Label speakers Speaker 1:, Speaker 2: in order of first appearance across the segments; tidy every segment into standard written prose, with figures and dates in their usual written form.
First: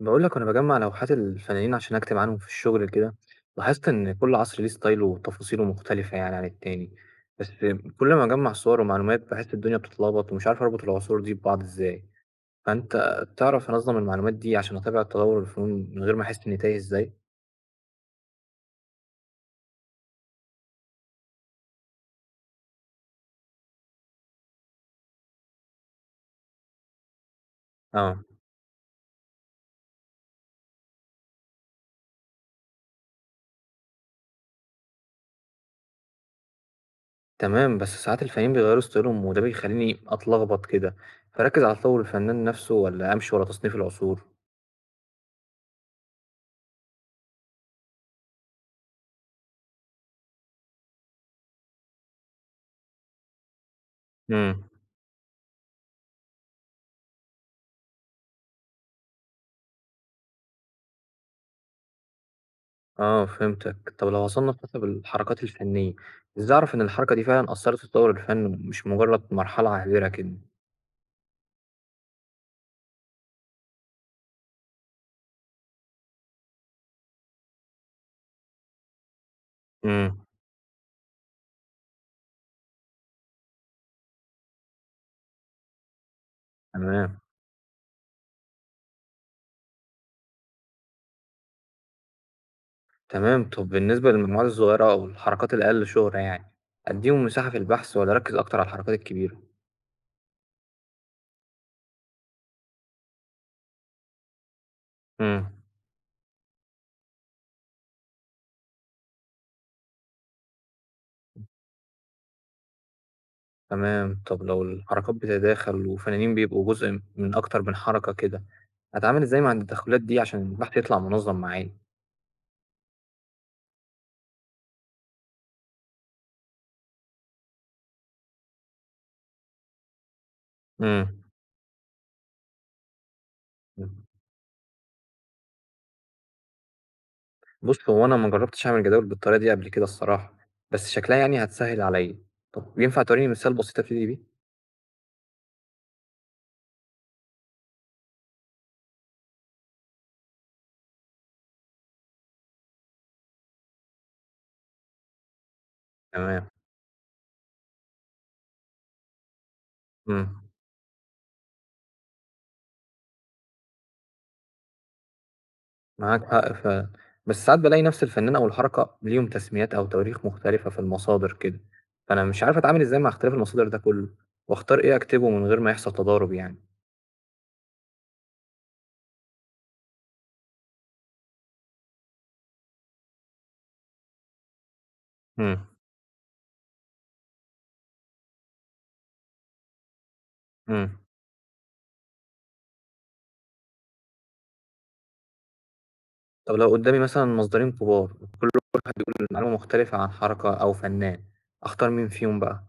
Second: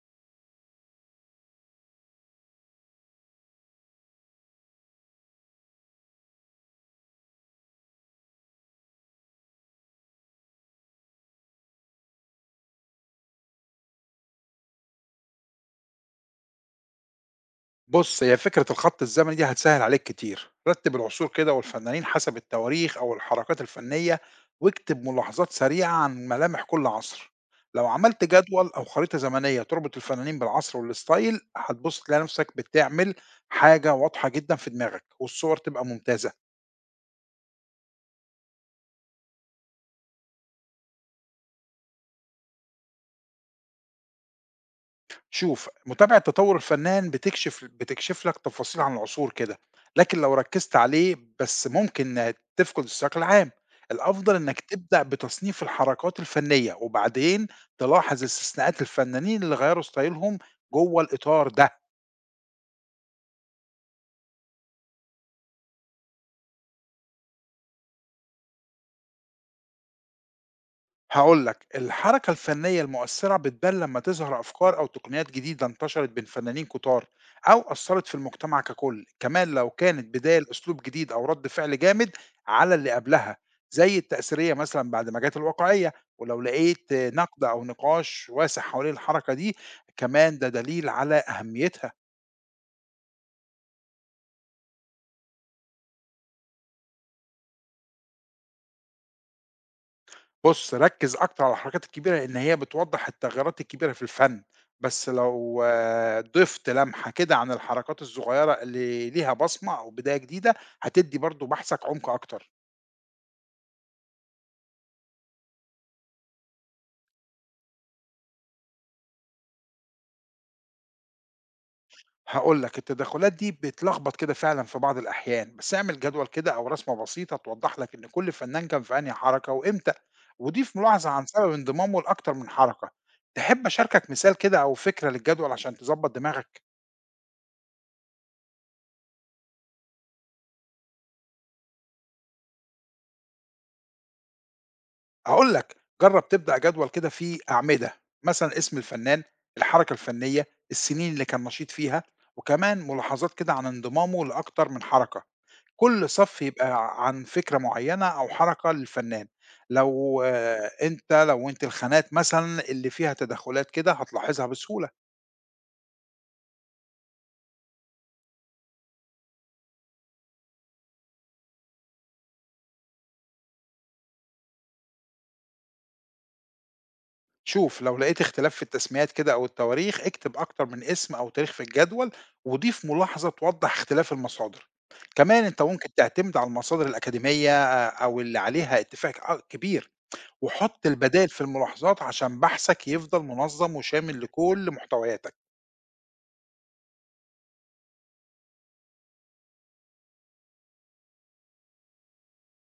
Speaker 1: بقول لك انا بجمع لوحات الفنانين عشان اكتب عنهم في الشغل كده. لاحظت ان كل عصر ليه ستايله وتفاصيله مختلفة يعني عن التاني. بس كل ما اجمع صور ومعلومات بحس الدنيا بتتلخبط ومش عارف اربط العصور دي ببعض ازاي. فانت تعرف انظم المعلومات دي عشان اتابع تطور الفنون من غير ما احس اني تايه ازاي؟
Speaker 2: بُص، هي فكرة الخط الزمني دي هتسهّل عليك كتير، رتّب العصور كده والفنانين حسب التواريخ أو الحركات الفنية، واكتب ملاحظات سريعة عن ملامح كل عصر، لو
Speaker 1: اه
Speaker 2: عملت جدول أو خريطة زمنية تربط الفنانين بالعصر والستايل، هتبُص تلاقي نفسك بتعمل حاجة واضحة جدًا في دماغك، والصور تبقى ممتازة.
Speaker 1: تمام، بس ساعات الفنانين بيغيروا ستايلهم وده بيخليني اتلخبط كده، فركز على تطور الفنان نفسه ولا امشي ورا تصنيف العصور؟
Speaker 2: شوف، متابعة تطوّر الفنّان بتكشف لك تفاصيل عن العصور كده، لكن لو ركّزت عليه بس ممكن تفقد السياق العام، الأفضل إنّك
Speaker 1: مم.
Speaker 2: تبدأ بتصنيف الحركات الفنيّة، وبعدين تلاحظ استثناءات الفنّانين اللي غيّروا ستايلهم جوّه الإطار ده.
Speaker 1: آه فهمتك، طب لو هاصنّف مثلًا بالحركات الفنية، إزاي أعرف إن الحركة دي فعلًا أثّرت في تطوّر الفن مش مجرّد مرحلة عابرة كده؟
Speaker 2: هاقول لك، الحركة الفنية المؤثرة بتبان لمّا تظهر أفكار أو تقنيات جديدة انتشرت بين فنانين كتار أو أثّرت في المجتمع ككل، كمان لو كانت
Speaker 1: إمم،
Speaker 2: بداية لأسلوب جديد أو رَد فعل جامد على اللي قبلها، زي التأثيرية مثلًا بعد ما جات الواقعية، ولو لقيت
Speaker 1: تمام،
Speaker 2: نقد أو نقاش واسع حوالين الحركة دي، كمان ده دليل على أهميتها.
Speaker 1: تمام، طب بالنسبة للمجموعات الصغيّرة أو الحركات الأقل شُهرة يعني، أدّيهم مساحة في البحث والّا أركّز أكتر على الحركات الكبيرة؟
Speaker 2: بُص، ركّز أكتر على الحركات الكبيرة، لإن هي بتوضّح التغيرات الكبيرة في الفن، بس
Speaker 1: إمم،
Speaker 2: لو ضِفت لمحة كده عن الحركات الصغيرة اللي ليها بصمة أو بداية جديدة، هتدّي برضه بحثك عُمق أكتر.
Speaker 1: تمام، طب لو الحركات بتتداخل وفنانين بيبقوا جزء من أكتر من حركة كده، أتعامل إزاي مع التدخلات دي عشان البحث يطلع منظّم معايا؟
Speaker 2: هاقول لك التدخلات دي بتلخبط كده فعلًا في بعض الأحيان، بس اعمل جدول كده أو رسمة بسيطة توضّح لك إن كل فنان كان في أنهي حركة وإمتى، وضيف ملاحظة
Speaker 1: إمم.
Speaker 2: عن سبب انضمامه لأكتر من حركة. تحب
Speaker 1: إمم.
Speaker 2: أشاركك مثال كده أو فكرة للجدول عشان تضبّط دماغك؟
Speaker 1: بُص، هو أنا ما جرّبتش أعمل جداول بالطريقة دي قبل كده الصراحة، بس شكلها يعني هتسهّل عليّا. طب ينفع تورّيني مثال بسيط أبتدي بيه؟
Speaker 2: هاقول لك، جرّب تبدأ جدول كده فيه أعمدة، مثلًا اسم الفنان، الحركة الفنية، السنين اللي كان نشيط فيها، وكمان ملاحظات كده عن انضمامه لأكتر من حركة، كل صف
Speaker 1: تمام،
Speaker 2: يبقى عن فكرة معيّنة أو حركة للفنان، لو
Speaker 1: إمم،
Speaker 2: آه، أنت الخانات مثلًا اللي فيها تدخلات كده هتلاحظها بسهولة.
Speaker 1: معاك حق فعلًا، بس ساعات بالاقي نفس الفنان أو الحركة ليهم تسميات أو تواريخ مختلفة في المصادر كده، فأنا مش عارف أتعامل إزاي مع اختلاف المصادر ده كلّه، وأختار إيه أكتبه من غير ما يحصل تضارب يعني.
Speaker 2: شوف لو لقيت اختلاف في التسميات كده أو التواريخ اكتب أكتر من اسم أو تاريخ في الجدول وضيف ملاحظة توضح اختلاف المصادر، كمان أنت
Speaker 1: إمم.
Speaker 2: ممكن تعتمد على المصادر الأكاديمية آه، أو اللي عليها اتفاق كبير، وحط
Speaker 1: إمم.
Speaker 2: البدائل في الملاحظات عشان بحثك يفضل منظم وشامل لكل محتوياتك.
Speaker 1: طب لو قدّامي مثلًا مصدرين كبار معلومة مختلفة عن حركة أو فنان، أختار مين فيهم بقى؟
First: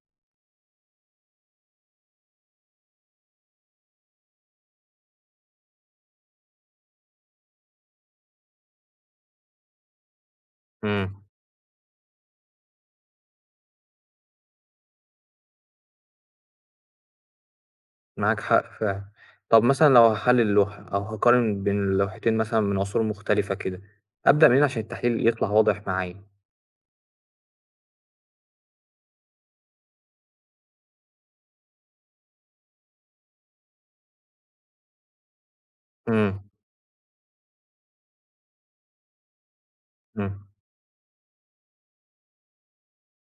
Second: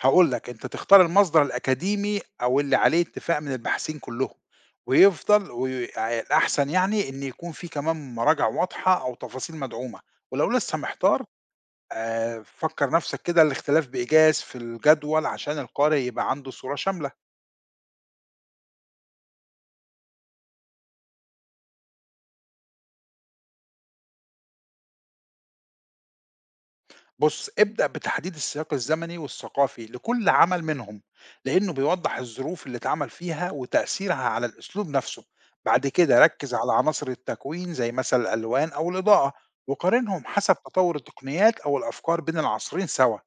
Speaker 2: هقول لك أنت تختار المصدر الأكاديمي أو اللي عليه اتفاق من الباحثين كلهم، ويفضل والأحسن يعني إن يكون في كمان مراجع واضحة أو تفاصيل مدعومة، ولو لسه
Speaker 1: إمم.
Speaker 2: محتار فكّر نَفْسك كده الاختلاف بإيجاز في الجدول عشان القارئ يبقى عنده صورة شاملة.
Speaker 1: معاك حق فعلًا. طب مثلًا لو هاحلّل لوحة أو هاقارن بين اللوحتين مثلًا من عصور مختلفة كده، أبدأ منين عشان التحليل يطلع واضح معايا؟
Speaker 2: بُص، ابدأ بتحديد السياق الزمني والثقافي لكل عمل منهم، لإنه بيوضّح الظروف اللي اتعمل فيها وتأثيرها على الأسلوب نَفْسه. بعد كده
Speaker 1: إمم.
Speaker 2: ركّز على عناصر التكوين زي مثلًا الألوان أو الإضاءة، وقارنهم
Speaker 1: إمم.
Speaker 2: حسب تطوّر التقنيات أو الأفكار بين العصرين سوا.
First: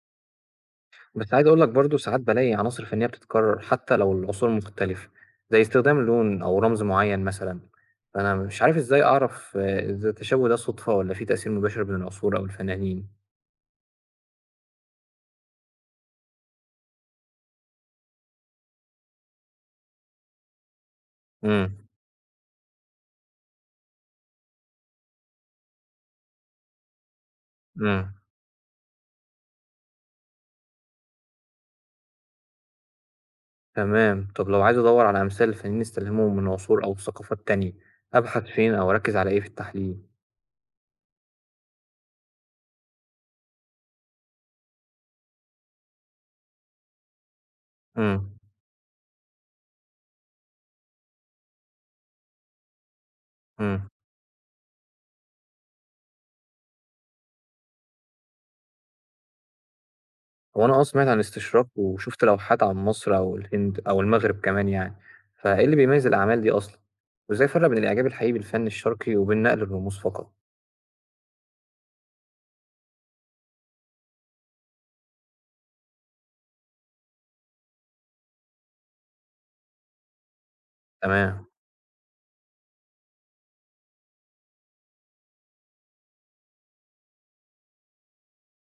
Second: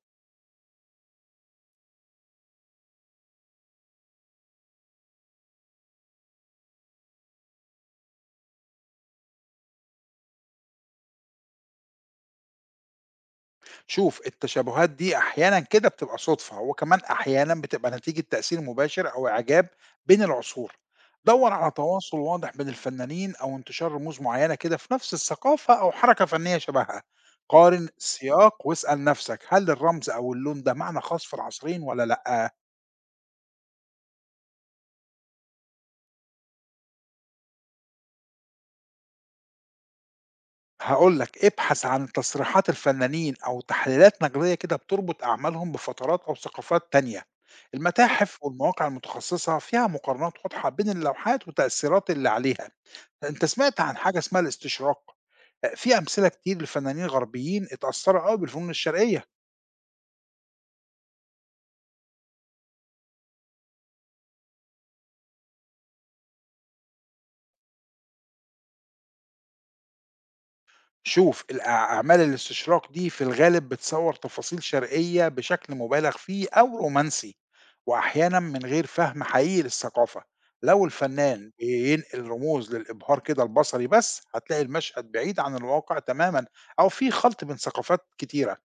Speaker 1: بس عايز أقول لك برضه ساعات بالاقي عناصر فنية بتتكرر حتى لو العصور مختلفة، زي استخدام لون أو رمز معين مثلًا، فأنا مش عارف إزاي أعرف إذا التشابه ده صدفة والّا في تأثير مباشر بين العصور أو الفنانين.
Speaker 2: شوف التشابهات دي أحيانا كده بتبقى صدفة وكمان أحيانا بتبقى نتيجة تأثير مباشر أو إعجاب بين العصور، دور على
Speaker 1: إمم،
Speaker 2: تواصل واضح بين الفنانين أو انتشار رموز معينة كده في نفس الثقافة أو حركة فنية شبهها، قارن
Speaker 1: إمم،
Speaker 2: السياق واسأل نفسك هل الرمز أو اللون ده معنى خاص في العصرين ولا لأ.
Speaker 1: تمام. طب لو عايز أدوّر على أمثال لفنانين استلهموا من عصور أو ثقافات تانية، أبحث فين أو أركّز على إيه في التحليل؟
Speaker 2: هاقول لك، ابحث عن تصريحات الفنانين أو تحليلات نقدية كده بتربط أعمالهم بفترات أو ثقافات تانية.
Speaker 1: إمم.
Speaker 2: المتاحف والمواقع المتخصصة فيها مقارنات واضحة بين اللوحات والتأثيرات اللي عليها. أنت سمعت
Speaker 1: إمم.
Speaker 2: عن حاجة اسمها الاستشراق؟ في أمثلة كتير لفنانين غربيين اتأثروا أوي بالفنون الشرقية.
Speaker 1: هو أنا آه سمعت عن الاستشراق وشُفت لوحات عن مصر أو الهند أو المغرب كمان يعني، فإيه اللي بيميّز الأعمال دي أصلًا؟ وإزاي أفرّق بين الإعجاب الحقيقي بالفن الشرقي وبين نقل الرموز فقط؟
Speaker 2: شوف أعمال الاستشراق دي في الغالب بتصوّر تفاصيل شرقية بشكل مبالغ فيه أو رومانسي، وأحيانًا من غير فهم حقيقي للثقافة، لو
Speaker 1: تمام،
Speaker 2: الفنان بينقل رموز للإبهار كده البصري بس، هتلاقي المشهد بعيد عن الواقع تمامًا أو في خلْط بين ثقافات كتيرة،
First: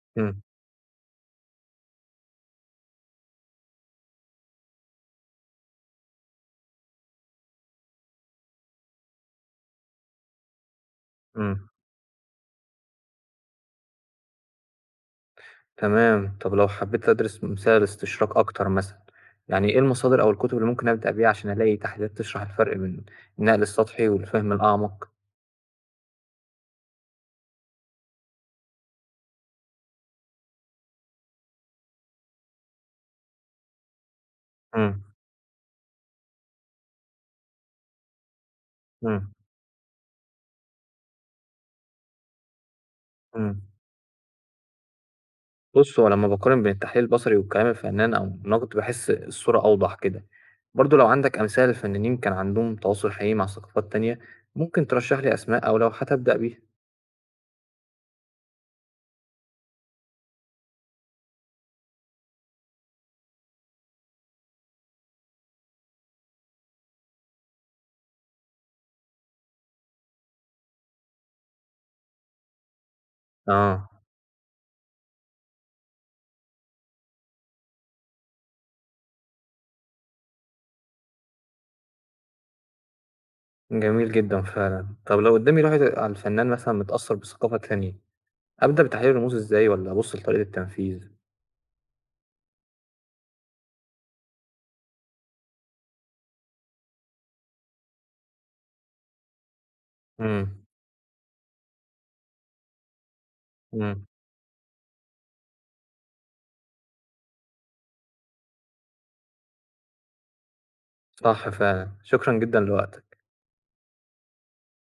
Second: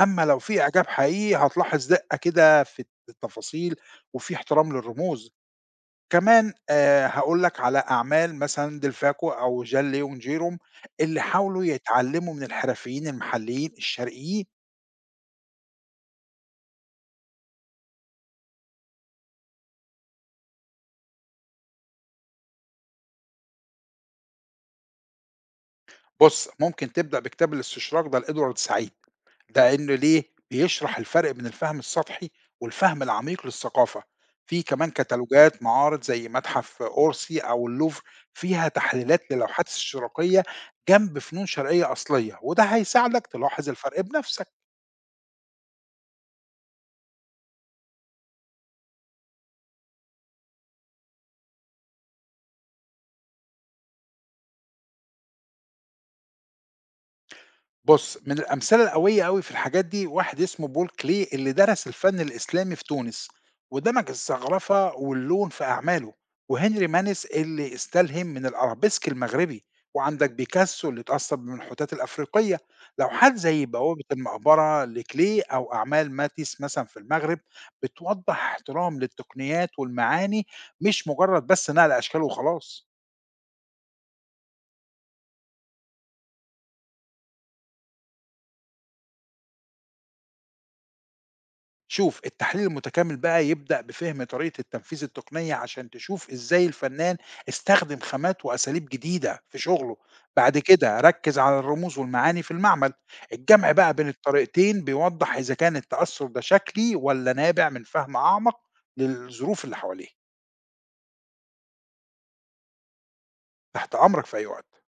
Speaker 2: أمّا لو
Speaker 1: إمم،
Speaker 2: في إعجاب حقيقي هتلاحظ دِقّة كده في التفاصيل وفي احترام للرموز. كمان هاقول لك على أعمال مثلًا ديلفاكو أو جان ليون جيروم اللي حاولوا
Speaker 1: إمم،
Speaker 2: يتعلموا من الحرفيين المحليين الشرقيين.
Speaker 1: تمام. طب لو حبّيت أدرس مثال الاستشراق أكتر مثلًا، يعني إيه المصادر أو الكتب اللي ممكن أبدأ بيها عشان ألاقي تحليلات تشرح الفرق بين النقل السطحي والفهم الأعمق؟
Speaker 2: بُص، ممكن تبدأ بكتاب الاستشراق ده لإدوارد سعيد، لإنه ليه؟ بيشرح الفرق بين الفهم السطحي والفهم العميق للثقافة. في كمان
Speaker 1: إمم،
Speaker 2: كتالوجات معارض زي متحف أورسي أو اللوفر فيها
Speaker 1: إمم،
Speaker 2: تحليلات للوحات استشراقية جنب فنون شرقية أصلية، وده هيساعدك
Speaker 1: إمم.
Speaker 2: تلاحظ الفرق بنفسك.
Speaker 1: بص هو لما بقارن بين التحليل البصري وكلام الفنان أو الناقد بحس الصورة أوضح كده، برضو لو عندك أمثال الفنانين كان عندهم تواصل حقيقي مع ثقافات تانية ممكن ترشح لي أسماء أو لوحات أبدأ بيها.
Speaker 2: بُص، من الأمثلة القوية أوي في الحاجات دي واحد اسمه بول كلي اللي درس الفن الإسلامي في تونس، ودمج الزخرفة واللون في أعماله، وهنري مانيس اللي استلهم من الأرابيسك المغربي، وعندك بيكاسو اللي اتأثر بالمنحوتات الأفريقية، لوحات زي
Speaker 1: آه
Speaker 2: بوابة المقبرة لكلي أو أعمال ماتيس مثلًا في المغرب بتوضح احترام للتقنيات والمعاني مش مجرد نقل أشكال وخلاص.
Speaker 1: جميل جدا فعلا، طب لو قدامي لوحة على الفنان مثلا متأثر بثقافة تانية أبدأ بتحليل الرموز إزاي ولا أبص لطريقة التنفيذ؟
Speaker 2: شوف التحليل المتكامل بقى يبدأ بفهم طريقة التنفيذ التقنية عشان تشوف ازاي الفنان استخدم خامات وأساليب جديدة في شغله، بعد
Speaker 1: امم.
Speaker 2: كده ركز على الرموز والمعاني في المعمل، الجمع بقى
Speaker 1: امم.
Speaker 2: بين الطريقتين بيوضح إذا كان التأثر ده شكلي ولا نابع من فهم أعمق للظروف اللي حواليه.
Speaker 1: صح فعلا، شكرا جدا لوقتك.
Speaker 2: تحت أمرك في أي وقت.